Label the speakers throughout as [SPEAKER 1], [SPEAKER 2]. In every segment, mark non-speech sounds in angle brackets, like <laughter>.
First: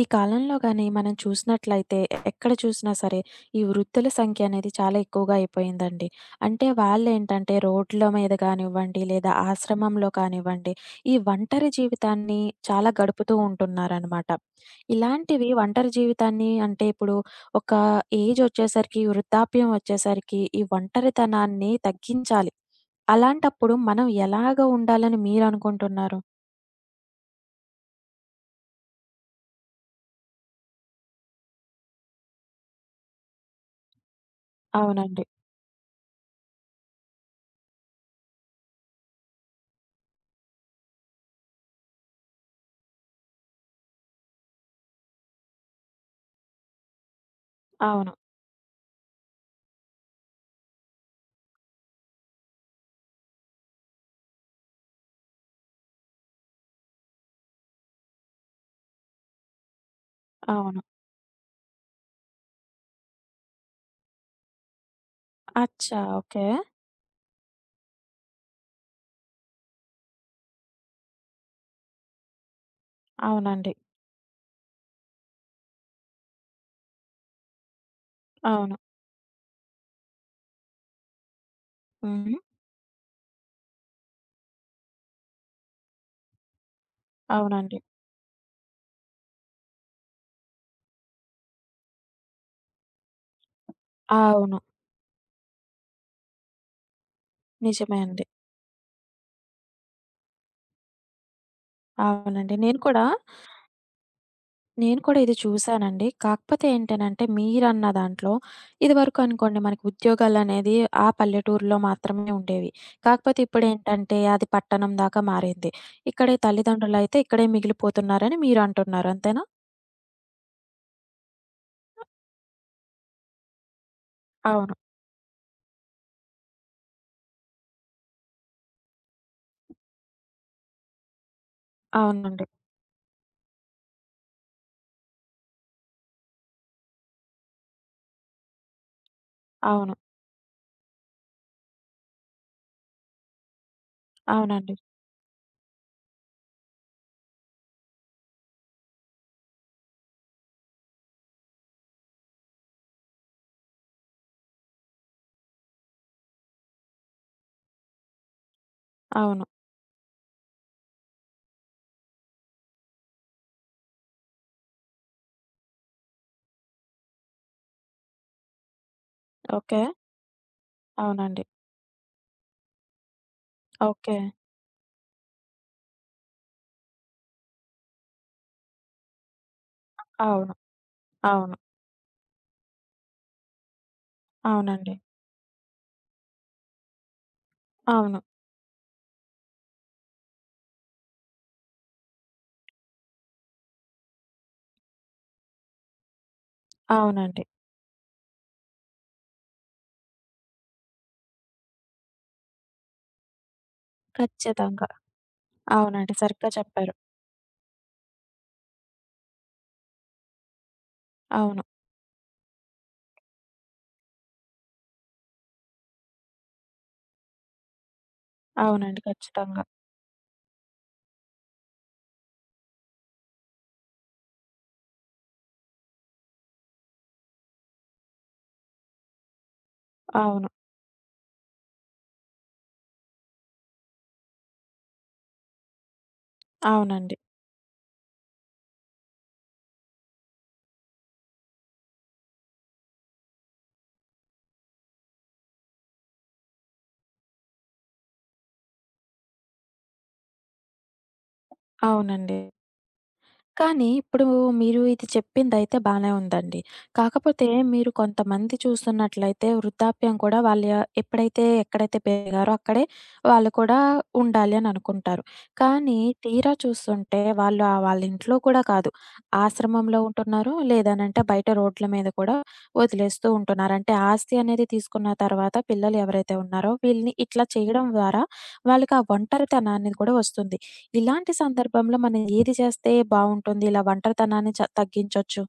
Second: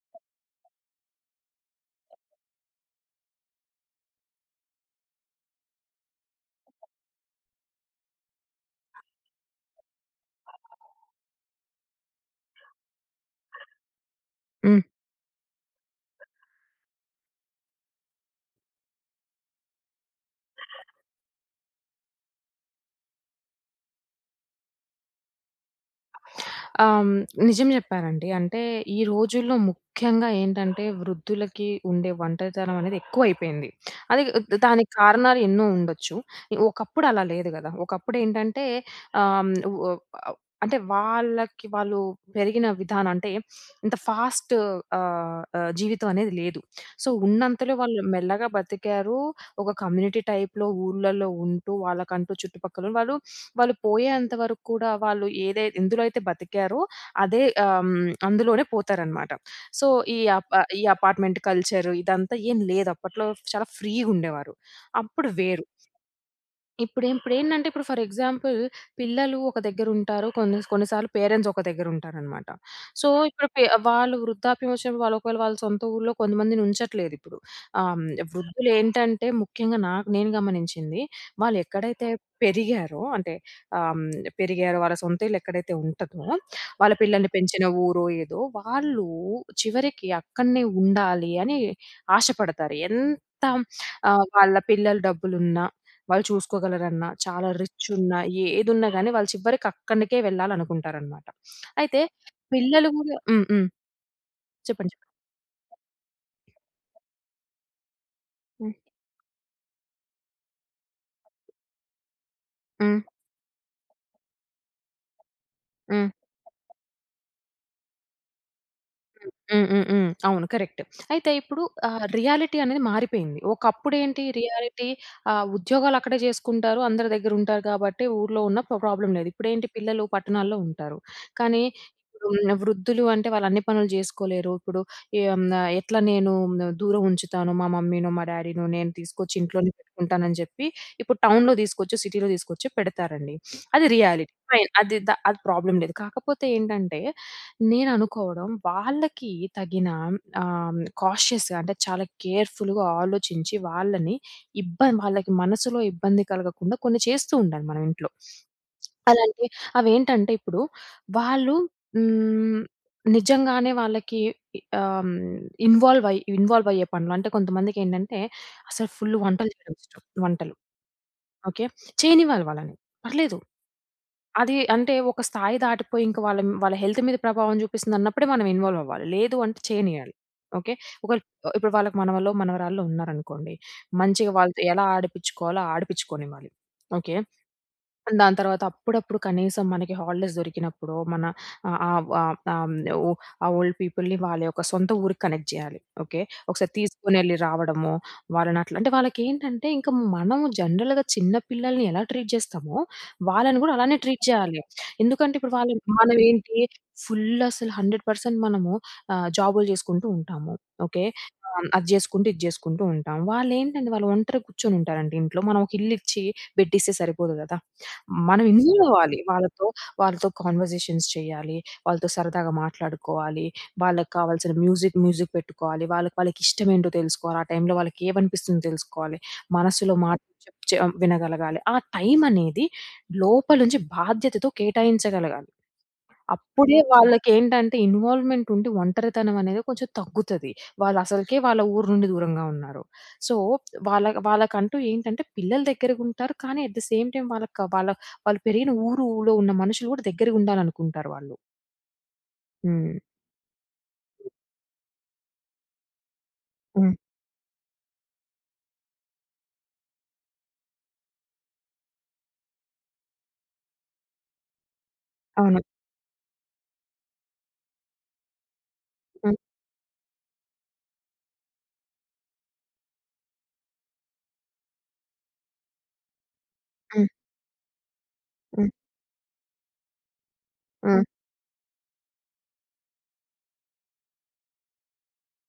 [SPEAKER 1] ఈ కాలంలో గాని మనం చూసినట్లయితే ఎక్కడ చూసినా సరే ఈ వృద్ధుల సంఖ్య అనేది చాలా ఎక్కువగా అయిపోయిందండి. అంటే వాళ్ళేంటంటే రోడ్ల మీద కానివ్వండి, లేదా ఆశ్రమంలో కానివ్వండి, ఈ ఒంటరి జీవితాన్ని చాలా గడుపుతూ ఉంటున్నారనమాట.
[SPEAKER 2] హ్మ్.
[SPEAKER 1] ఇలాంటివి ఒంటరి జీవితాన్ని అంటే ఇప్పుడు ఒక ఏజ్ వచ్చేసరికి, వృద్ధాప్యం వచ్చేసరికి ఈ ఒంటరితనాన్ని తగ్గించాలి. అలాంటప్పుడు మనం ఎలాగా ఉండాలని మీరనుకుంటున్నారు?
[SPEAKER 2] ఆహ్, నిజం జెప్పారండి. అంటే ఈ రోజుల్లో ముఖ్యంగా ఏంటంటే వృద్ధులకి ఉండే ఒంటరితనం అనేది ఎక్కువైపోయింది. అది దానికి
[SPEAKER 1] అవునండి.
[SPEAKER 2] కారణాలు ఎన్నో ఉండొచ్చు. ఒకప్పుడు అలా లేదు గదా! ఒకప్పుడు ఏంటంటే ఆహ్, వ అంటే వాళ్ళకి వాళ్ళు పెరిగిన విధానం అంటే ఇంత ఫాస్ట్ ఆహ్, ఆహ్, జీవితం అనేది లేదు. సో, ఉన్నంతలో వాళ్ళు
[SPEAKER 1] అవును.
[SPEAKER 2] మెల్లగా బతికారు. ఒక కమ్యూనిటీ టైప్‌లో ఊర్లలో ఉంటూ వాళ్ళకంటూ చుట్టుపక్కల వాళ్ళు వాళ్ళు పోయేంత వరకు కూడా వాళ్ళు ఏదై ఎందులో అయితే బతికారో అదే అందులోనే పోతారనమాట. సో,
[SPEAKER 1] అవును.
[SPEAKER 2] ఈ అపార్ట్‌మెంట్ కల్చర్ ఇదంతా ఏం లేదు అప్పట్లో. చాలా ఫ్రీగుండేవారు. అప్పుడు వేరు.
[SPEAKER 1] అచ్చా! ఓకే.
[SPEAKER 2] ఇప్పుడేంటంటే ఇప్పుడు ఫర్ ఎగ్జాంపుల్ పిల్లలు ఒక దగ్గరుంటారు. కొన్ని కొన్నిసార్లు పేరెంట్స్ ఒక దగ్గరుంటారనమాట. సో, ఇప్పుడు పె
[SPEAKER 1] అవునండి.
[SPEAKER 2] వాళ్ళు వృద్ధాప్యం వచ్చినప్పుడు వాళ్ళు ఒకవేళ వాళ్ళ సొంత ఊర్లో కొంతమందిని ఉంచట్లేదిప్పుడు. ఆహ్, హ్మ్.
[SPEAKER 1] అవును.
[SPEAKER 2] వృద్ధులేంటంటే ముఖ్యంగా నాకు నేను గమనించింది వాళ్ళు ఎక్కడైతే
[SPEAKER 1] హ్మ్.
[SPEAKER 2] పెరిగారో అంటే ఆహ్, హ్మ్. పెరిగారో వాళ్ళ సొంత ఇల్లు ఎక్కడైతే ఉంటదో వాళ్ళ పిల్లల్ని పెంచిన
[SPEAKER 1] అవునండి.
[SPEAKER 2] ఊరో ఏదో వాళ్ళు చివరికి అక్కడనే ఉండాలి అని ఆశపడతారు. ఎంత వాళ్ళ
[SPEAKER 1] అవును.
[SPEAKER 2] పిల్లలు డబ్బులున్నా వాళ్ళు చూసుకోగలరన్న, చాలా రిచ్
[SPEAKER 1] నిజమే
[SPEAKER 2] ఉన్నా,
[SPEAKER 1] అండి.
[SPEAKER 2] ఏదున్నా గాని వాళ్ళు చివరికి అక్కడికే వెళ్ళాలనుకుంటారనమాట. అయితే
[SPEAKER 1] అవునండి. నేను
[SPEAKER 2] పిల్లలు
[SPEAKER 1] కూడా,
[SPEAKER 2] గూడా హ్మ్. హ్మ్. చెప్పండి. చెప్పండి.
[SPEAKER 1] నేను కూడా ఇది చూసానండి. కాకపోతే ఏంటనంటే మీరన్న దాంట్లో
[SPEAKER 2] హ్మ్.
[SPEAKER 1] ఇదివరకు అనుకోండి మనకి ఉద్యోగాలనేది ఆ పల్లెటూరులో మాత్రమే ఉండేవి.
[SPEAKER 2] హ్మ్.
[SPEAKER 1] కాకపోతే ఇప్పుడేంటంటే అది పట్టణం దాకా మారింది.
[SPEAKER 2] హ్మ్.
[SPEAKER 1] ఇక్కడే తల్లిదండ్రులైతే ఇక్కడే మిగిలిపోతున్నారని మీరంటున్నారు. అంతేనా?
[SPEAKER 2] హ్మ్. హ్మ్. హ్మ్. అవును. కరెక్ట్. అయితే ఇప్పుడు రియాలిటీ అనేది మారిపోయింది. ఒకప్పుడేంటి
[SPEAKER 1] అవును.
[SPEAKER 2] రియాలిటీ ఉద్యోగాలక్కడే జేసుకుంటారు. అందరి దగ్గరుంటారు కాబట్టి ఊర్లో ఉన్న ప్రాబ్లమ్ లేదు. ఇప్పుడేంటి పిల్లలు పట్టణాల్లో ఉంటారు. కానీ ఇప్పుడు
[SPEAKER 1] అవునండి.
[SPEAKER 2] వృద్ధులు అంటే వాళ్ళన్ని పనులు జేసుకోలేరు. ఇప్పుడు ఎట్లా నేను దూరం ఉంచుతాను మా మమ్మీనో, మా డ్యాడీనో నేను తీసుకొచ్చి ఇంట్లోనే
[SPEAKER 1] అవును.
[SPEAKER 2] పెట్టుకుంటానని జెప్పి ఇప్పుడు టౌన్‌లో తీసుకొచ్చి, సిటీలో తీసుకొచ్చి పెడతారండి. అది రియాలిటీ. ఫైన్.
[SPEAKER 1] అవునండి.
[SPEAKER 2] అది ప్రాబ్లమ్ లేదు. కాకపోతే ఏంటంటే నేననుకోవడం వాళ్ళకి తగిన కాషియస్‌గా అంటే చాలా కేర్‌ఫుల్‌గా ఆలోచించి వాళ్ళని వాళ్ళకి మనసులో ఇబ్బంది కలగకుండా కొన్ని చేస్తూ ఉండాలి మనం ఇంట్లో.
[SPEAKER 1] అవును.
[SPEAKER 2] అలాంటి అవేంటంటే ఇప్పుడు వాళ్ళు హ్మ్. నిజంగానే వాళ్ళకి ఇ ఆహ్, ఇన్వాల్వ్ అయ్యే పనులు అంటే కొంతమందికేంటంటే అసలు ఫుల్ వంటలు చేయడం
[SPEAKER 1] ఓకే.
[SPEAKER 2] ఇష్టం. వంటలు
[SPEAKER 1] అవునండి.
[SPEAKER 2] ఓకే. చేయనివ్వాలి వాళ్ళని. పర్లేదు.
[SPEAKER 1] ఓకే.
[SPEAKER 2] అది అంటే ఒక స్థాయి దాటిపోయి ఇంక వాళ్ళ వాళ్ళ హెల్త్ మీద ప్రభావం చూపిస్తుందన్నప్పుడే మనం ఇన్వాల్వ్ అవ్వాలి. లేదు అంటే చేయనియాలి.
[SPEAKER 1] అవును.
[SPEAKER 2] ఓకే. ఒకవేళ
[SPEAKER 1] అవును.
[SPEAKER 2] ఇప్పుడు వాళ్ళకి మనవలో, మనవరాళ్ళు ఉన్నారనుకోండి. మంచిగా వాళ్ళతో ఎలా
[SPEAKER 1] అవునండి.
[SPEAKER 2] ఆడిపిచ్చుకోవాలో ఆడిపిచ్చుకోనివ్వాలి. ఓకే.
[SPEAKER 1] అవును.
[SPEAKER 2] దాని తర్వాత అప్పుడప్పుడు కనీసం మనకి హాలిడేస్ దొరికినప్పుడో, మన ఆహ్, ఆహ్, ఆహ్, ఆహ్, ఓ ఆ ఓల్డ్ పీపుల్‌ని వాళ్ళ యొక్క సొంత ఊరికి కనెక్ట్ జేయాలి. ఓకే. ఒకసారి తీసుకొనెళ్ళి
[SPEAKER 1] అవునండి.
[SPEAKER 2] రావడము, వాళ్ళని అట్లా అంటే వాళ్ళకేంటంటే ఇంక మనము జనరల్‌గా చిన్న పిల్లల్ని ఎలా ట్రీట్ జేస్తామో, వాళ్ళని గూడా అలానే ట్రీట్ జేయాలి.
[SPEAKER 1] ఖచ్చితంగా.
[SPEAKER 2] ఎందుకంటే ఇప్పుడు వాళ్ళు
[SPEAKER 1] అవునండి.
[SPEAKER 2] మనం
[SPEAKER 1] సరిగ్గా
[SPEAKER 2] ఏంటి
[SPEAKER 1] చెప్పారు.
[SPEAKER 2] ఫుల్ అసలు 100% మనము జాబులు జేసుకుంటూ ఉంటాము. ఓకే.
[SPEAKER 1] అవును.
[SPEAKER 2] అది జేసుకుంటూ, ఇది జేసుకుంటూ ఉంటాం. వాళ్ళేంటంటే వాళ్ళు ఒంటరిగా కూర్చొని ఉంటారండి ఇంట్లో. మనం ఒక ఇల్లిచ్చి బెడ్డిస్తే సరిపోదు గదా! మనం ఇన్వాల్వ్
[SPEAKER 1] అవునండి.
[SPEAKER 2] అవ్వాలి.
[SPEAKER 1] ఖచ్చితంగా.
[SPEAKER 2] వాళ్ళతో కాన్వర్జేషన్స్ చేయాలి. వాళ్ళతో సరదాగా మాట్లాడుకోవాలి. వాళ్ళకి కావాల్సిన మ్యూజిక్ పెట్టుకోవాలి. వాళ్ళకిష్టమేంటో తెలుసుకోవాలి. ఆ టైంలో వాళ్ళకి ఏమనిపిస్తుందో తెలుసుకోవాలి. మనసులో మాట
[SPEAKER 1] అవును.
[SPEAKER 2] చెప్ చె వినగలగాలి. ఆ టైం అనేది లోపల నుంచి బాధ్యతతో కేటాయించగలగాలి. అప్పుడే
[SPEAKER 1] అవునండి.
[SPEAKER 2] వాళ్ళకేంటంటే ఇన్వాల్వ్‌మెంట్ ఉండి ఒంటరితనం అనేది కొంచెం తగ్గుతది. వాళ్ళు అసలకే వాళ్ళ ఊరు నుండి దూరంగా ఉన్నారు. సో, వాళ్ళకంటూ ఏంటంటే పిల్లలు దగ్గరగుంటారు. కానీ అట్ ద సేమ్ టైమ్ వాళ్ళకి వాళ్ళు పెరిగిన ఊరులో ఉన్న మనుషులు కూడా దగ్గరగుండాలనుకుంటారు వాళ్ళు.
[SPEAKER 1] అవునండి.
[SPEAKER 2] హ్మ్.
[SPEAKER 1] కానీ ఇప్పుడు మీరు ఇది చెప్పిందయితే బానే ఉందండి.
[SPEAKER 2] హ్మ్.
[SPEAKER 1] కాకపోతే మీరు కొంతమంది చూస్తున్నట్లయితే వృద్ధాప్యం కూడా వాళ్ళ ఎప్పుడైతే ఎక్కడైతే పెరిగారో అక్కడే వాళ్ళు కూడా ఉండాలి అని అనుకుంటారు.
[SPEAKER 2] అవును.
[SPEAKER 1] కానీ తీరా చూస్తుంటే వాళ్ళు ఆ వాళ్ళ ఇంట్లో కూడా కాదు.
[SPEAKER 2] హ్మ్.
[SPEAKER 1] ఆశ్రమంలో ఉంటున్నారు. లేదనంటే బయట రోడ్ల మీద కూడా వదిలేస్తూ ఉంటున్నారు. అంటే ఆస్తి అనేది తీసుకున్న తర్వాత పిల్లలు ఎవరైతే ఉన్నారో
[SPEAKER 2] హ్మ్.
[SPEAKER 1] వీళ్ళని ఇట్లా చేయడం ద్వారా
[SPEAKER 2] హ్మ్.
[SPEAKER 1] వాళ్ళకి ఆ ఒంటరితనాన్ని కూడా వస్తుంది.
[SPEAKER 2] హ్మ్.
[SPEAKER 1] ఇలాంటి సందర్భంలో మనం ఏది చేస్తే బావుంటుంది? ఇలా ఒంటరితనాన్ని తగ్గించొచ్చు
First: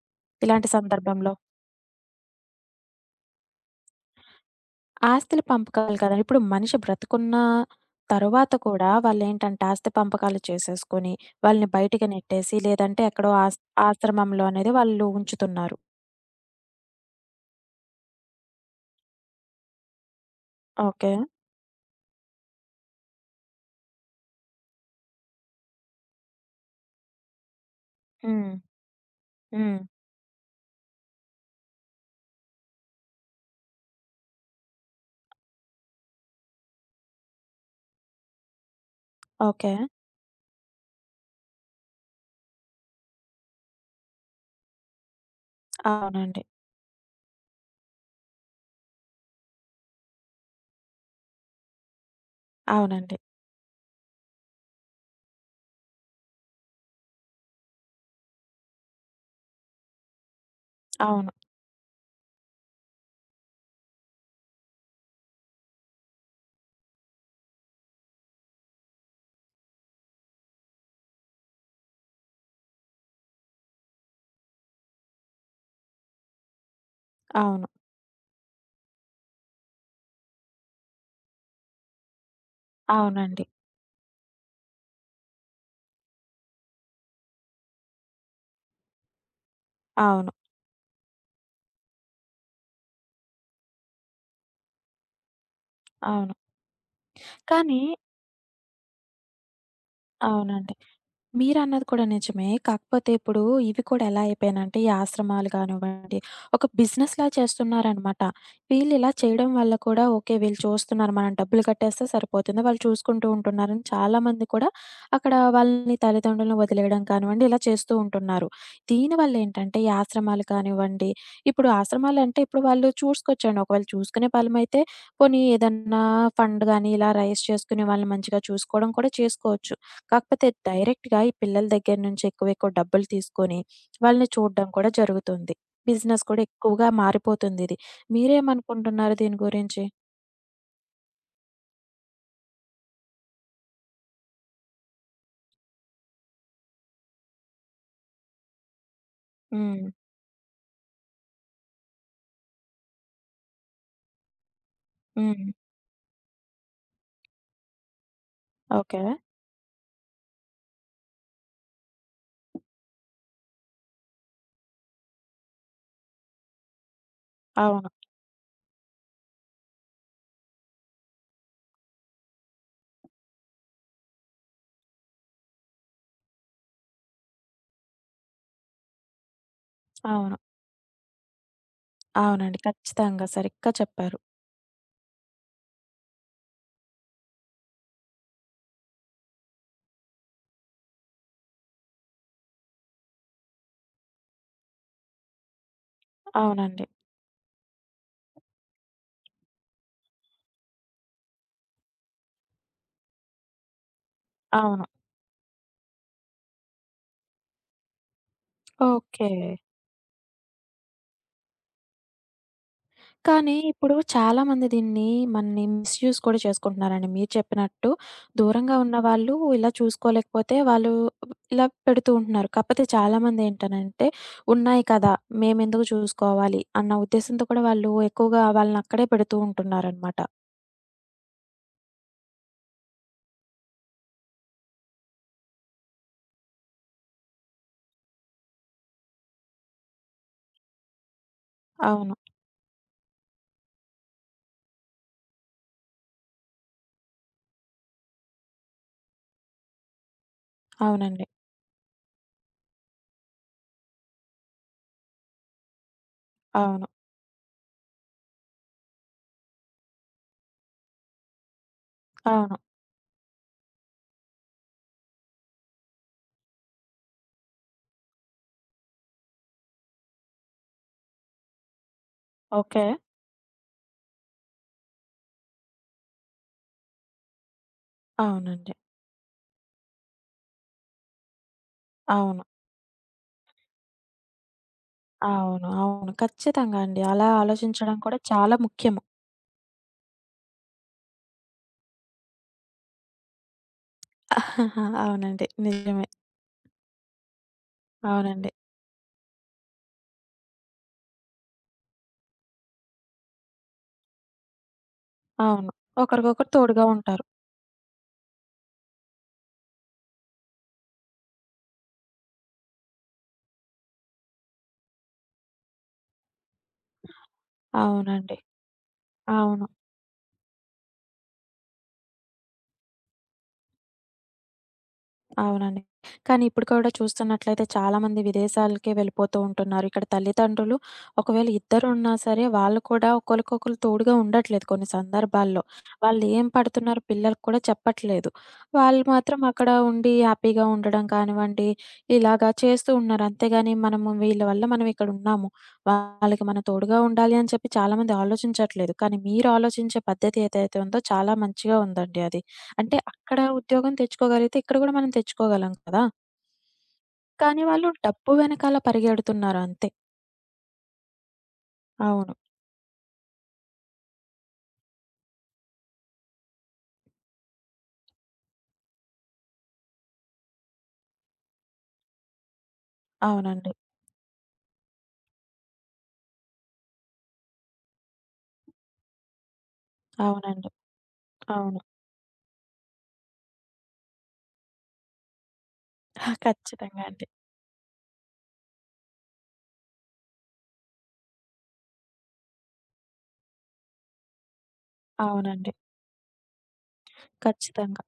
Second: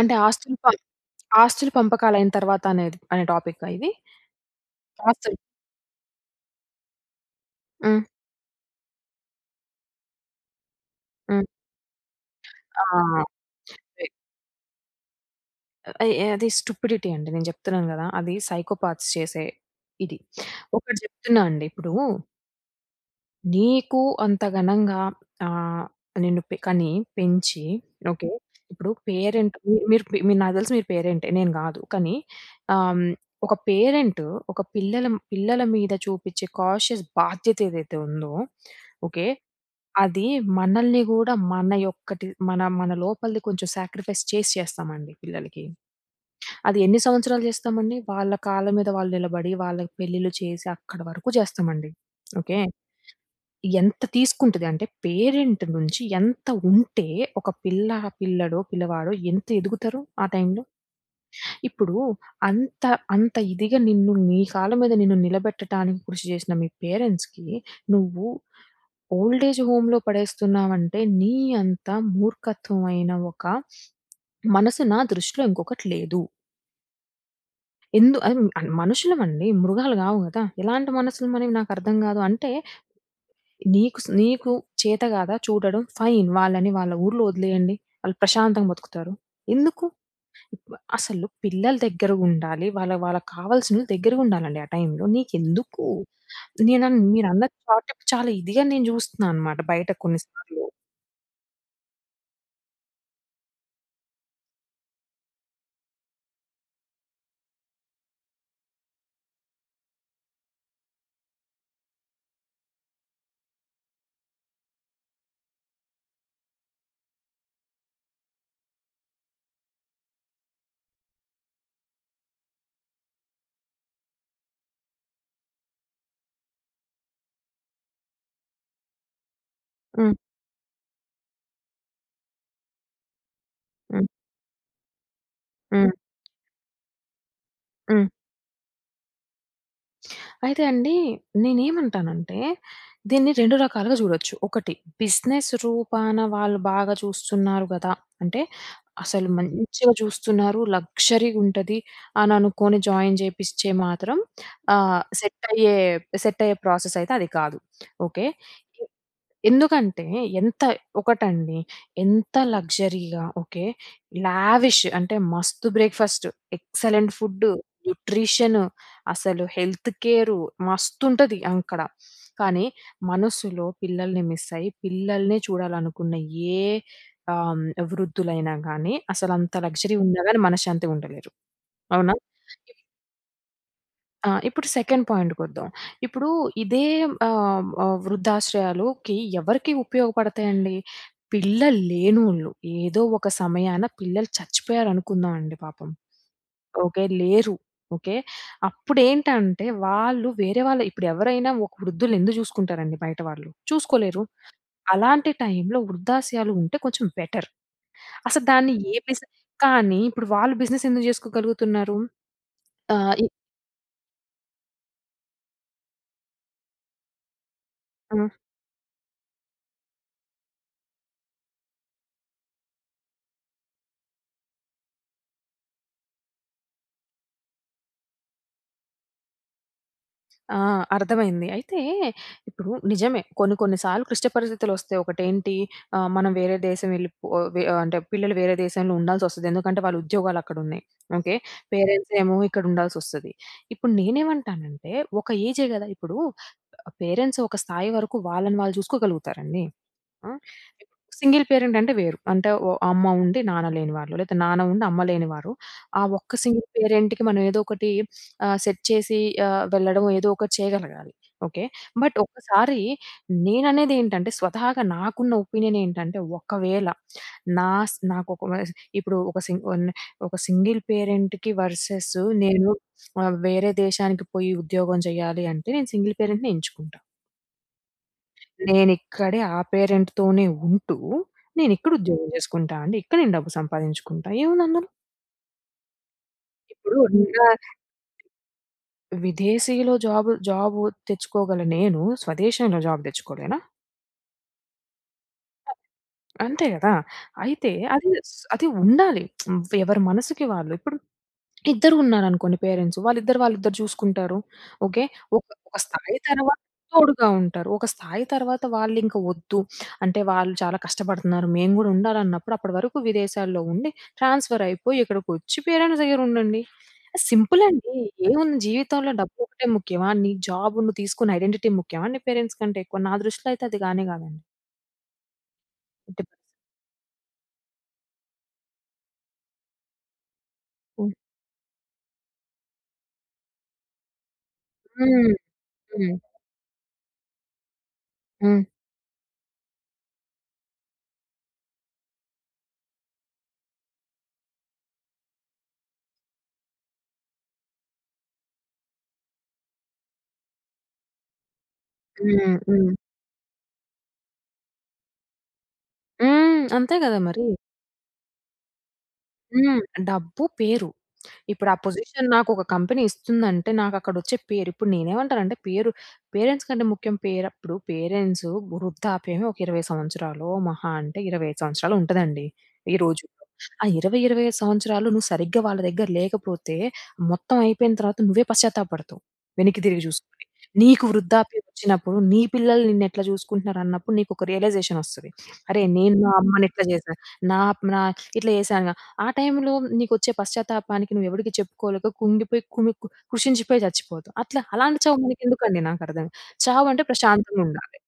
[SPEAKER 2] అంటే ఆస్తులు
[SPEAKER 1] ఇలాంటి
[SPEAKER 2] పం
[SPEAKER 1] సందర్భంలో?
[SPEAKER 2] ఆస్తులు పంపకాలయిన తర్వాత అనేది అనే టాపికా ఇది? ఆస్తులు.
[SPEAKER 1] ఆస్తుల పంపకాలు కదండీ! ఇప్పుడు మనిషి బ్రతికున్న
[SPEAKER 2] హ్మ్.
[SPEAKER 1] తరువాత కూడా వాళ్ళేంటంటే ఆస్తి పంపకాలు చేసేసుకొని,
[SPEAKER 2] హ్మ్.
[SPEAKER 1] వాళ్ళని బయటికి నెట్టేసి లేదంటే
[SPEAKER 2] ఆ!
[SPEAKER 1] ఎక్కడో ఆశ్రమంలో అనేది వాళ్ళు ఉంచుతున్నారు.
[SPEAKER 2] అయ్ అది స్టూపిడిటీ అండి. నేను చెప్తున్నాను గదా! అది సైకోపాత్స్ చేసే ఇది. ఒకటి
[SPEAKER 1] ఓకే.
[SPEAKER 2] చెప్తున్నా అండి. ఇప్పుడు నీకు అంత ఘనంగా ఆహ్, నిన్ను పె కని, పెంచి ఓకే.
[SPEAKER 1] హ్మ్.
[SPEAKER 2] ఇప్పుడు పేరెంట్ మీ
[SPEAKER 1] హ్మ్.
[SPEAKER 2] మీరు పే నాకు తెలిసి మీరు పేరెంటే. నేను గాదు. కానీ ఆహ్, ఒక పేరెంట్ ఒక పిల్లల పిల్లల మీద చూపించే కాషియస్ బాధ్యత ఏదైతే ఉందో ఓకే.
[SPEAKER 1] ఓకే.
[SPEAKER 2] అది మనల్ని గూడా మన యొక్కటి మన మన లోపలిది కొంచెం సాక్రిఫైస్ చేస్తామండి పిల్లలకి.
[SPEAKER 1] అవునండి.
[SPEAKER 2] అది ఎన్ని సంవత్సరాలు చేస్తామండి? వాళ్ళ కాళ్ళ మీద వాళ్ళు నిలబడి, వాళ్ళకి పెళ్ళిళ్ళు చేసి అక్కడి వరకు చేస్తామండి. ఓకే.
[SPEAKER 1] అవునండి.
[SPEAKER 2] ఎంత తీసుకుంటది అంటే పేరెంట్ నుంచి ఎంత ఉంటే ఒక పిల్ల, పిల్లడో, పిల్లవాడో ఎంత ఎదుగుతారు ఆ టైంలో?
[SPEAKER 1] అవును.
[SPEAKER 2] ఇప్పుడు అంత అంత ఇదిగా నీ కాళ్ళ మీద నిన్ను నిలబెట్టటానికి కృషి చేసిన మీ పేరెంట్స్‌కి నువ్వు ఓల్డ్ ఏజ్ హోమ్‌లో పడేస్తున్నావంటే నీ అంత మూర్ఖత్వమైన ఒక మనసు నా దృష్టిలో ఇంకొకటి లేదు.
[SPEAKER 1] అవును.
[SPEAKER 2] అది మనుషులమండి. మృగాలు గావు గదా! ఎలాంటి మనసులు మనవి నాకర్థం గాదు. అంటే
[SPEAKER 1] అవునండి.
[SPEAKER 2] నీకు చేత గాదా చూడడం ఫైన్. వాళ్ళని వాళ్ళ ఊర్లో వదిలేయండి. వాళ్ళు ప్రశాంతంగా బతుకుతారు. ఎందుకు?
[SPEAKER 1] అవును.
[SPEAKER 2] ఇప్ అసలు పిల్లలు దగ్గరగుండాలి. వాళ్ళకి కావాల్సినోళ్ళు దగ్గరగుండాలండి ఆ టైంలో. నీకెందుకు?
[SPEAKER 1] అవును.
[SPEAKER 2] మీరన్నది
[SPEAKER 1] కానీ
[SPEAKER 2] షార్ట్ ట్రిప్ చాలా ఇదిగా నేను జూస్తున్నాననమాట బయట కొన్ని సార్లు.
[SPEAKER 1] అవునండి. మీరన్నది కూడా నిజమే. కాకపోతే ఇప్పుడు ఇవి కూడా ఎలా అయిపోయినంటే ఈ ఆశ్రమాలు కానివ్వండి, ఒక బిజినెస్‌లా చేస్తున్నారనమాట. వీళ్ళిలా చేయడం వల్ల కూడా ఓకే. వీళ్ళు చూస్తున్నారు మనం డబ్బులు కట్టేస్తే సరిపోతుంది. వాళ్ళు చూసుకుంటూ ఉంటున్నారని చాలామంది కూడా అక్కడ వాళ్ళని తల్లిదండ్రులను వదిలేయడం కానివ్వండి, ఇలా చేస్తూ ఉంటున్నారు. దీనివల్ల ఏంటంటే ఈ ఆశ్రమాలు కానివ్వండి, ఇప్పుడు ఆశ్రమాలంటే ఇప్పుడు వాళ్ళు చూసుకోవచ్చండి. ఒకవేళ చూసుకునే బలమైతే పోనీ ఏదన్నా ఫండ్ గాని ఇలా రైజ్ చేసుకుని వాళ్ళని మంచిగా చూసుకోవడం కూడా చేసుకోవచ్చు.
[SPEAKER 2] హ్మ్.
[SPEAKER 1] కాకపోతే డైరెక్ట్‌గా ఈ పిల్లల దగ్గర నుంచి ఎక్కువ, ఎక్కువ డబ్బులు తీసుకొని
[SPEAKER 2] హ్మ్.
[SPEAKER 1] వాళ్ళని చూడడం కూడా జరుగుతుంది.
[SPEAKER 2] హ్మ్.
[SPEAKER 1] బిజినెస్ కూడా ఎక్కువగా మారిపోతుందిది.
[SPEAKER 2] హ్మ్.
[SPEAKER 1] మీరేమనుకుంటున్నారు దీని గురించి?
[SPEAKER 2] అయితే అండి నేనేమంటానంటే, దీన్ని 2 రకాలుగా జూడొచ్చు. ఒకటి బిజినెస్ రూపాన వాళ్ళు బాగా చూస్తున్నారు గదా! అంటే అసలు
[SPEAKER 1] హ్మ్.
[SPEAKER 2] మంచిగా చూస్తున్నారు, లగ్జరీగుంటది అని అనుకోని జాయిన్ జేపిస్తే మాత్రం ఆహ్,
[SPEAKER 1] హ్మ్.
[SPEAKER 2] సెట్టయ్యే సెట్టయ్యే ప్రాసెస్ అయితే అది కాదు. ఓకే.
[SPEAKER 1] ఓకే.
[SPEAKER 2] ఎందుకంటే ఎంత ఒకటండి, ఎంత లగ్జరీగా ఓకే. లావిష్ అంటే మస్తు బ్రేక్‌ఫాస్ట్, ఎక్సలెంట్ ఫుడ్,
[SPEAKER 1] అవును.
[SPEAKER 2] న్యూట్రిషన్ అసలు హెల్త్ కేరు మస్తుంటది అక్కడ. కానీ మనసులో పిల్లల్ని మిస్ అయ్యి, పిల్లల్నే చూడాలనుకున్న ఏ ఆహ్, వృద్ధులైనా గానీ అసలంత లగ్జరీ ఉన్నా
[SPEAKER 1] అవును.
[SPEAKER 2] గానీ మనశ్శాంతిగా ఉండలేరు. అవునా?
[SPEAKER 1] అవునండి. ఖచ్చితంగా. సరిగ్గా చెప్పారు.
[SPEAKER 2] ఆ! ఇప్పుడు సెకండ్ పాయింట్‌కొద్దాం. ఇప్పుడు ఇదే ఆహ్, ఆహ్, వృద్ధాశ్రయాలుకి ఎవరికి ఉపయోగపడతాయండి? పిల్లలు లేనోళ్ళు. ఏదో ఒక సమయాన పిల్లలు చచ్చిపోయారనుకుందాం అండి పాపం.
[SPEAKER 1] అవునండి.
[SPEAKER 2] ఓకే. లేరు. ఓకే. అప్పుడేంటంటే వాళ్ళు వేరే వాళ్ళ ఇప్పుడు ఎవరైనా ఒక వృద్ధుల్ని ఎందుకు చూసుకుంటారండి బయట వాళ్ళు? చూసుకోలేరు.
[SPEAKER 1] అవును.
[SPEAKER 2] అలాంటి టైంలో వృద్ధాశ్రయాలు ఉంటే కొంచెం బెటర్. అసలు దాన్ని ఏ
[SPEAKER 1] ఓకే.
[SPEAKER 2] బిజినెస్ కానీ ఇప్పుడు వాళ్ళు బిజినెస్ ఎందుకు జేసుకోగలుగుతున్నారు? ఆహ్, ఇ
[SPEAKER 1] కానీ ఇప్పుడు చాలామంది దీన్ని మిస్‌యూజ్ కూడా చేసుకుంటున్నారండి. మీరు చెప్పినట్టు
[SPEAKER 2] ఆ!
[SPEAKER 1] దూరంగా ఉన్నవాళ్ళు ఇలా చూసుకోలేకపోతే వాళ్ళు ఇలా పెడుతూ ఉంటున్నారు. కాకపోతే చాలామంది ఏంటనంటే, ఉన్నాయి కదా! మేమెందుకు చూసుకోవాలి అన్న ఉద్దేశంతో కూడా వాళ్ళు ఎక్కువగా వాళ్ళనక్కడే పెడుతూ ఉంటున్నారనమాట.
[SPEAKER 2] ఆ! అర్థమైంది. అయితే ఇప్పుడు నిజమే కొన్ని కొన్ని సార్లు క్లిష్ట పరిస్థితులొస్తాయి. ఒకటేంటి ఆహ్, మనం వేరే దేశం వెళ్ళిపో వె అంటే పిల్లలు వేరే దేశంలో ఉండాల్సొస్తది. ఎందుకంటే వాళ్ళ ఉద్యోగాలక్కడున్నాయి. ఓకే. పేరెంట్స్
[SPEAKER 1] అవును.
[SPEAKER 2] ఏమో ఇక్కడ ఉండాల్సొస్తది. ఇప్పుడు నేనేమంటానంటే ఒక ఏజే గదా! ఇప్పుడు పేరెంట్స్ ఒక స్థాయి వరకు వాళ్ళని వాళ్ళు చూసుకోగలుగుతారండి. ఆ!
[SPEAKER 1] అవునండి.
[SPEAKER 2] సింగిల్ పేరెంట్ అంటే వేరు. అంటే ఓ అమ్మ ఉండి నాన్న లేని వాళ్ళు. లేదా నాన్న ఉండి అమ్మ లేని వారు. ఆ ఒక్క సింగిల్
[SPEAKER 1] అవును.
[SPEAKER 2] పేరెంట్‌కి మనం ఏదో ఒకటి సెట్ చేసి వెళ్ళడం ఏదో ఒకటి చేయగలగాలి. ఓకే. బట్
[SPEAKER 1] అవును.
[SPEAKER 2] ఒక్కసారి నేననేది ఏంటంటే స్వతహాగా నాకున్న ఒపీనియన్ ఏంటంటే ఒకవేళ నా స్ నాకొక వయస్ ఇప్పుడు ఒక సింగ్ ఒన్ ఒక సింగిల్ పేరెంట్‌కి వర్సెస్ నేను
[SPEAKER 1] ఓకే.
[SPEAKER 2] వేరే దేశానికి పోయి ఉద్యోగం చేయాలి అంటే నేను సింగిల్ పేరెంట్‌ని ఎంచుకుంటా.
[SPEAKER 1] అవునండి.
[SPEAKER 2] నేనిక్కడే ఆ పేరెంట్‌తోనే ఉంటూ, నేనిక్కడ ఉద్యోగం
[SPEAKER 1] అవును.
[SPEAKER 2] చేసుకుంటా అండి. ఇక్కడ నేను డబ్బు సంపాదించుకుంటా. ఏముంది అందులో?
[SPEAKER 1] అవును. అవును. ఖచ్చితంగా
[SPEAKER 2] ఇప్పుడు
[SPEAKER 1] అండి. అలా
[SPEAKER 2] ఇంకా
[SPEAKER 1] ఆలోచించడం కూడా చాలా ముఖ్యము.
[SPEAKER 2] విదేశీలో జాబు జాబు తెచ్చుకోగల నేను, స్వదేశంలో జాబ్ తెచ్చుకోలేనా?
[SPEAKER 1] <laughs> అవునండి. నిజమే.
[SPEAKER 2] అంతే కదా! అయితే
[SPEAKER 1] అవునండి.
[SPEAKER 2] అది ఉండాలి. ఎవరి మనసుకి వాళ్ళు ఇప్పుడు ఇద్దరు ఉన్నారనుకోండి పేరెంట్స్. వాళ్ళిద్దరు వాళ్ళిద్దరు చూసుకుంటారు. ఓకే. ఒక
[SPEAKER 1] అవును.
[SPEAKER 2] ఒక స్థాయి
[SPEAKER 1] ఒకరికొకరు
[SPEAKER 2] తర్వాత
[SPEAKER 1] తోడుగా ఉంటారు.
[SPEAKER 2] తోడుగా ఉంటారు. ఒక స్థాయి తర్వాత వాళ్ళింక వద్దు. అంటే వాళ్ళు చాలా కష్టపడుతున్నారు. మేము గూడా ఉండాలన్నప్పుడు అప్పటి వరకు విదేశాల్లో ఉండి ట్రాన్స్‌ఫర్ అయిపోయి ఇక్కడికొచ్చి పేరెంట్స్ దగ్గర ఉండండి. సింపుల్ అండి.
[SPEAKER 1] అవునండి.
[SPEAKER 2] ఏముంది జీవితంలో
[SPEAKER 1] అవును.
[SPEAKER 2] డబ్బొకటే ముఖ్యమా? నీ జాబ్ నువ్వు తీసుకున్న ఐడెంటిటీ ముఖ్యమా నీ పేరెంట్స్ కంటే ఎక్కువ? నా దృష్టిలో అయితే అది కానే కాదండి.
[SPEAKER 1] అవునండి.
[SPEAKER 2] ఎట్టి పరిస్థితిలో.
[SPEAKER 1] కానీ ఇప్పుడు కూడా చూస్తున్నట్లయితే చాలామంది విదేశాలకే వెళ్ళిపోతూ ఉంటున్నారు. ఇక్కడ తల్లిదండ్రులు ఒకవేళ ఇద్దరున్నా సరే వాళ్ళు కూడా ఒకళ్ళకొకళ్ళు తోడుగా ఉండట్లేదు కొన్ని
[SPEAKER 2] హ్మ్.
[SPEAKER 1] సందర్భాల్లో.
[SPEAKER 2] హ్మ్.
[SPEAKER 1] వాళ్ళు ఏం పడుతున్నారో పిల్లలకి కూడా చెప్పట్లేదు.
[SPEAKER 2] హ్మ్.
[SPEAKER 1] వాళ్ళు మాత్రం అక్కడ ఉండి హ్యాపీగా ఉండడం కానివ్వండి, ఇలాగా చేస్తూ ఉన్నారు. అంతేగాని మనము వీళ్ళ వల్ల మనం ఇక్కడ ఉన్నాము. వాళ్ళకి మనం తోడుగా ఉండాలి అని చెప్పి చాలామంది ఆలోచించట్లేదు. కానీ మీరు ఆలోచించే పద్ధతి ఏదైతే ఉందో చాలా మంచిగా ఉందండి అది.
[SPEAKER 2] హ్మ్. హ్మ్.
[SPEAKER 1] అంటే అక్కడ ఉద్యోగం తెచ్చుకోగలిగితే ఇక్కడ గూడా మనం తెచ్చుకోగలం కదా!
[SPEAKER 2] హ్మ్. అంతే గదా మరి.
[SPEAKER 1] కానీ వాళ్ళు డబ్బు వెనకాల పరిగెడుతున్నారు
[SPEAKER 2] హ్మ్.
[SPEAKER 1] అంతే.
[SPEAKER 2] డబ్బు, పేరు. ఇప్పుడు ఆ పొజిషన్
[SPEAKER 1] అవును.
[SPEAKER 2] నాకొక కంపెనీ ఇస్తుందంటే, నాకక్కడొచ్చే పేరు ఇప్పుడు నేనేమంటానంటే, పేరెంట్స్ కంటే ముఖ్యం పేరప్పుడు పేరెంట్స్ వృద్ధాప్యమే ఒక 20 సంవత్సరాలో, మహా అంటే 25 సంవత్సరాలో ఉంటదండి ఈ రోజుల్లో.
[SPEAKER 1] అవునండి.
[SPEAKER 2] ఆ 20, 25 సంవత్సరాలు నువ్వు సరిగ్గా వాళ్ళ దగ్గర లేకపోతే, మొత్తం అయిపోయిన తర్వాత నువ్వే పశ్చాత్తాపపడతావు. వెనక్కి తిరిగి చూసుకొని.
[SPEAKER 1] అవునండి.
[SPEAKER 2] నీకు వృద్ధాప్యం
[SPEAKER 1] అవును.
[SPEAKER 2] వచ్చినప్పుడు, నీ పిల్లలు నిన్నెట్లా చూసుకుంటున్నారు అన్నప్పుడు నీకొక రియలైజేషన్ ఒస్తది. అరే! నేను మా
[SPEAKER 1] <laughs>
[SPEAKER 2] అమ్మని ఇట్లా
[SPEAKER 1] ఖచ్చితంగా
[SPEAKER 2] చేశా.
[SPEAKER 1] అండి.
[SPEAKER 2] నా నా ఇట్లా చేశాను ఆ టైంలో నీకొచ్చే పశ్చాత్తాపానికి నువ్వెవడికి చెప్పుకోలేక కుంగిపోయి కుమి కు కృషించిపోయి చచ్చిపోతావు. అట్లా అలాంటి చావు
[SPEAKER 1] అవునండి.
[SPEAKER 2] మనకెందుకండి నాకర్థం చావంటే ప్రశాంతంగుండాలి.
[SPEAKER 1] ఖచ్చితంగా.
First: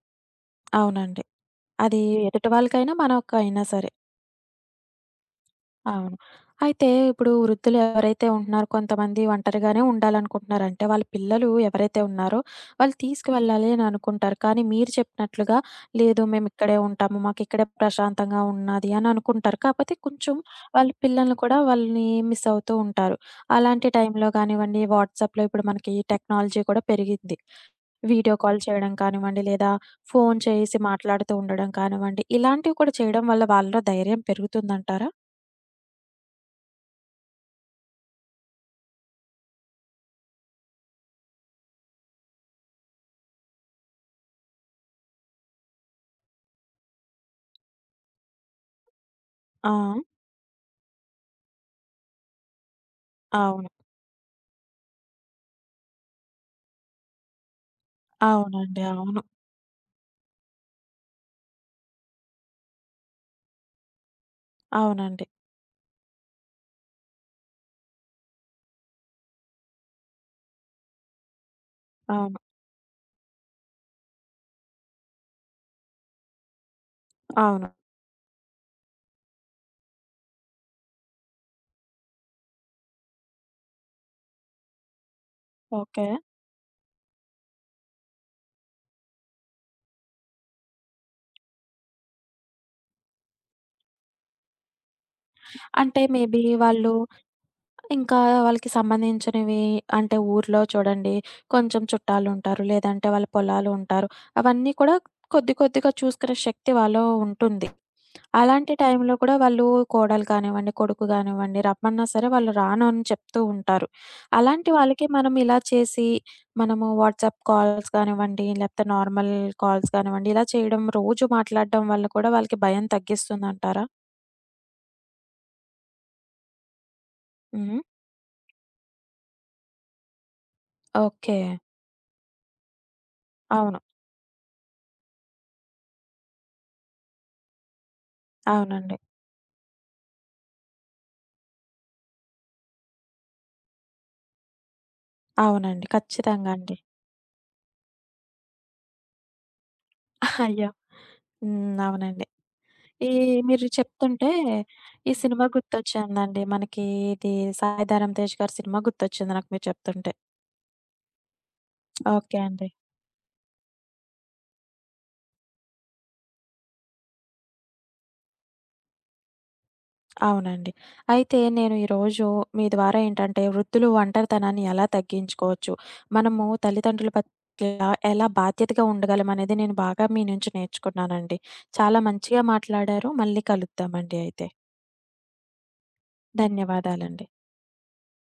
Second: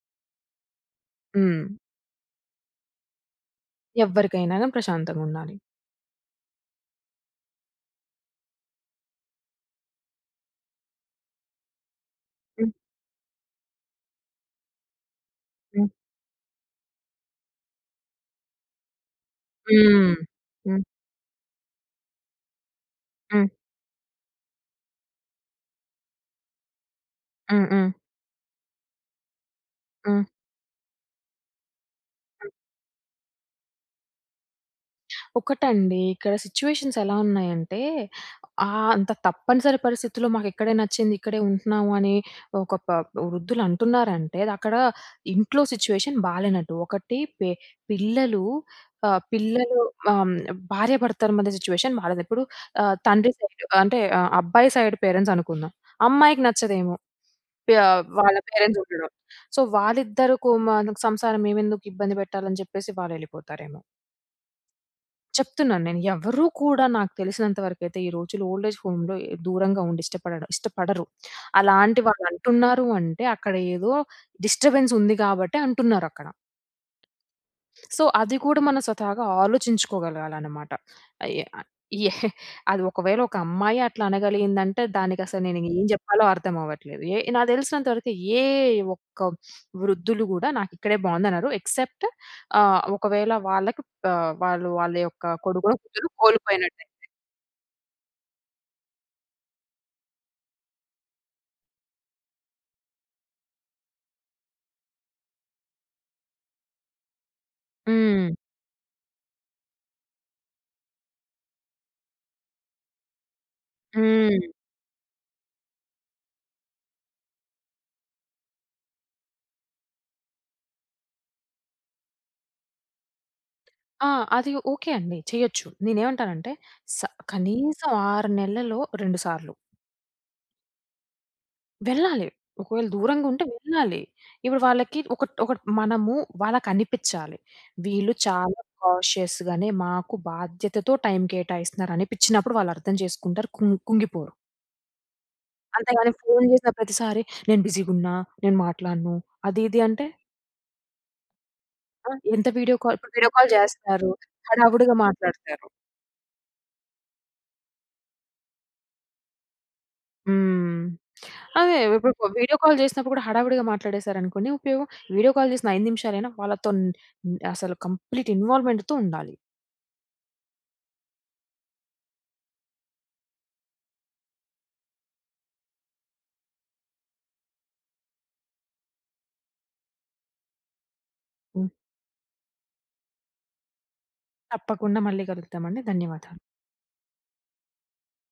[SPEAKER 1] అవునండి.
[SPEAKER 2] హ్మ్.
[SPEAKER 1] అది ఎదుటి వాళ్ళకైనా మనకైనా సరే.
[SPEAKER 2] ఎవ్వరికైనా గాని ప్రశాంతంగుండాలి.
[SPEAKER 1] అవును. అయితే ఇప్పుడు వృద్ధులు ఎవరైతే ఉంటున్నారో కొంతమంది ఒంటరిగానే ఉండాలనుకుంటున్నారు. అంటే వాళ్ళ పిల్లలు ఎవరైతే ఉన్నారో
[SPEAKER 2] హ్మ్.
[SPEAKER 1] వాళ్ళు తీసుకువెళ్ళాలి అని అనుకుంటారు. కానీ మీరు చెప్పినట్లుగా
[SPEAKER 2] హ్మ్.
[SPEAKER 1] లేదు మేమిక్కడే ఉంటాము. మాకిక్కడే ప్రశాంతంగా ఉన్నది అని అనుకుంటారు. కాకపోతే
[SPEAKER 2] హ్మ్.
[SPEAKER 1] కొంచెం
[SPEAKER 2] హ్మ్.
[SPEAKER 1] వాళ్ళ పిల్లల్ని కూడా వాళ్ళని మిస్ అవుతూ ఉంటారు.
[SPEAKER 2] హ్మ్.
[SPEAKER 1] అలాంటి టైంలో కానివ్వండి వాట్సాప్‌లో ఇప్పుడు మనకి టెక్నాలజీ కూడా పెరిగిద్ది.
[SPEAKER 2] హ్మ్. హ్మ్.
[SPEAKER 1] వీడియో కాల్ చేయడం కానివ్వండి లేదా
[SPEAKER 2] హ్మ్.
[SPEAKER 1] ఫోను చేసి మాట్లాడుతూ ఉండడం కానివ్వండి. ఇలాంటివి కూడా చేయడం వల్ల వాళ్ళలో ధైర్యం పెరుగుతుందంటారా?
[SPEAKER 2] ఒకటండి. ఇక్కడ సిట్యుయేషన్స్ ఎలా ఉన్నాయంటే, అంత తప్పనిసరి పరిస్థితుల్లో మాకిక్కడే నచ్చింది, ఇక్కడే ఉంటున్నాము అని ఒక ప వృద్ధులు అంటున్నారంటే, అదక్కడ ఇంట్లో సిట్యుయేషన్ బాలేనట్టు. ఒకటి పె పిల్లలు ఆహ్,
[SPEAKER 1] ఆ!
[SPEAKER 2] పిల్లలు ఆహ్, భార్యాభర్తల మధ్య సిట్యుయేషన్ బాలేదు. ఇప్పుడు ఆహ్, తండ్రి సైడ్
[SPEAKER 1] అవును.
[SPEAKER 2] అంటే ఆహ్, అబ్బాయి సైడ్ పేరెంట్స్ అనుకుందాం. అమ్మాయికి నచ్చదేమో ప వాళ్ళ పేరెంట్స్
[SPEAKER 1] అవునండి.
[SPEAKER 2] ఉండడం.
[SPEAKER 1] అవును.
[SPEAKER 2] సో, వాళ్ళిద్దరు కు మ సంసారం మేమెందుకు ఇబ్బంది పెట్టాలని చెప్పేసి వాళ్ళెళ్ళిపోతారేమో.
[SPEAKER 1] అవునండి.
[SPEAKER 2] చెప్తున్నాను నేను. ఎవరు కూడా నాకు తెలిసినంత వరకైతే ఈ రోజుల్లో ఓల్డ్ ఏజ్ హోమ్‌లో దూరంగా ఉండి ఇష్టపడడం ఇష్టపడరు. అలాంటి
[SPEAKER 1] అవును.
[SPEAKER 2] వాళ్ళంటున్నారు అంటే అక్కడ ఏదో డిస్టర్బెన్స్ ఉంది గాబట్టే అంటున్నారక్కడ.
[SPEAKER 1] అవును.
[SPEAKER 2] సో, అది కూడా మనం స్వతహాగా ఆలోచించుకోగలగాలనమాట. అయ్యే ఆహ్, ఏ అది ఒకవేళ ఒక అమ్మాయి అట్లా అనగలిగిందంటే దానికసలు నేను ఏం
[SPEAKER 1] ఓకే.
[SPEAKER 2] జెప్పాలో అర్థం అవ్వట్లేదు. నాకు తెలిసినంత వరకు ఏ ఒక్క వృద్ధులు గూడా నాకిక్కడే బావుందనరు. ఎక్సెప్ట్ ఒకవేళ వాళ్ళకి వాళ్ళు వాళ్ళ యొక్క కొడుకో,
[SPEAKER 1] అంటే
[SPEAKER 2] కూతురో
[SPEAKER 1] మేబీ
[SPEAKER 2] కోల్పోయినట్టే.
[SPEAKER 1] వాళ్ళు ఇంకా వాళ్ళకి సంబంధించినవి అంటే ఊర్లో చూడండి కొంచెం చుట్టాలుంటారు. లేదంటే వాళ్ళ పొలాలు ఉంటారు. అవన్నీ కూడా కొద్ది కొద్దిగా చూసుకునే శక్తి వాళ్ళలో ఉంటుంది.
[SPEAKER 2] హ్మ్.
[SPEAKER 1] అలాంటి టైంలో కూడా వాళ్ళు కోడలు కానివ్వండి, కొడుకు కానివ్వండి రమ్మన్నా సరే వాళ్ళు రాను అని చెప్తూ ఉంటారు.
[SPEAKER 2] హ్మ్.
[SPEAKER 1] అలాంటి వాళ్ళకి మనం ఇలా చేసి మనము వాట్సాప్ కాల్స్ కానివ్వండి, లేకపోతే నార్మల్ కాల్స్ కానివ్వండి ఇలా చేయడం రోజు మాట్లాడడం వల్ల కూడా వాళ్ళకి భయం తగ్గిస్తుందంటారా?
[SPEAKER 2] ఆ! అది ఓకే అండి. చేయొచ్చు. నేనేమంటానంటే, స
[SPEAKER 1] హ్మ్.
[SPEAKER 2] కనీసం 6 నెలల్లో 2 సార్లు.
[SPEAKER 1] ఓకే.
[SPEAKER 2] వెళ్ళాలి. ఒకవేళ దూరంగా ఉంటే
[SPEAKER 1] అవును.
[SPEAKER 2] వెళ్ళాలి. ఇప్పుడు వాళ్ళకి ఒక ఒక మనము వాళ్ళకనిపిచ్చాలి. వీళ్ళు చాలా
[SPEAKER 1] అవునండి.
[SPEAKER 2] కాషియస్‌గానే మాకు బాధ్యతతో టైం కేటాయిస్తున్నారనిపిచ్చినప్పుడు వాళ్ళు అర్థం చేసుకుంటారు. కుంగిపోరు.
[SPEAKER 1] అవునండి.
[SPEAKER 2] అంతేగాని ఫోను
[SPEAKER 1] ఖచ్చితంగా
[SPEAKER 2] చేసిన
[SPEAKER 1] అండి.
[SPEAKER 2] ప్రతిసారి నేను బిజీగున్నా, నేను మాట్లాడను అది ఇది అంటే,
[SPEAKER 1] అయ్యో! హ్మ్.
[SPEAKER 2] ఆ!
[SPEAKER 1] అవునండి.
[SPEAKER 2] ఎంత వీడియో కాల్
[SPEAKER 1] ఈ
[SPEAKER 2] ఇప్పుడు వీడియో కాల్
[SPEAKER 1] మీరు
[SPEAKER 2] చేస్తారు.
[SPEAKER 1] చెప్తుంటే
[SPEAKER 2] హడావుడిగా
[SPEAKER 1] ఈ సినిమా
[SPEAKER 2] మాట్లాడతారు.
[SPEAKER 1] గుర్తొచ్చిందండి. మనకి ఇది 'సాయి ధరమ్ తేజ్' గారి సినిమా గుర్తొచ్చింది నాకు మీరు చెప్తుంటే.
[SPEAKER 2] హ్మ్. అదే ఇప్పుడు
[SPEAKER 1] ఓకే
[SPEAKER 2] వీడియో
[SPEAKER 1] అండి.
[SPEAKER 2] కాల్ జేసినప్పుడు గూడా హడావిడిగా మాట్లాడేశారనుకోండి, ఉపయోగం వీడియో కాల్ జేసిన 5 నిమిషాలైనా వాళ్ళతో న్ అసలు కంప్లీట్ ఇన్వాల్వ్‌మెంట్‌తో ఉండాలి.
[SPEAKER 1] అవునండి. అయితే నేను ఈరోజు మీ ద్వారా ఏంటంటే వృద్ధులు ఒంటరితనాన్ని ఎలా తగ్గించుకోవచ్చు? మనము తల్లిదండ్రుల పట్ల ఎలా బాధ్యతగా ఉండగలం అనేది నేను బాగా మీ నుంచి నేర్చుకున్నానండి.
[SPEAKER 2] హ్మ్.
[SPEAKER 1] చాలా మంచిగా మాట్లాడారు. మళ్ళీ కలుద్దామండి అయితే.
[SPEAKER 2] తప్పకుండా మళ్ళీ కలుద్దామండి. ధన్యవాదాలు.
[SPEAKER 1] ధన్యవాదాలండి.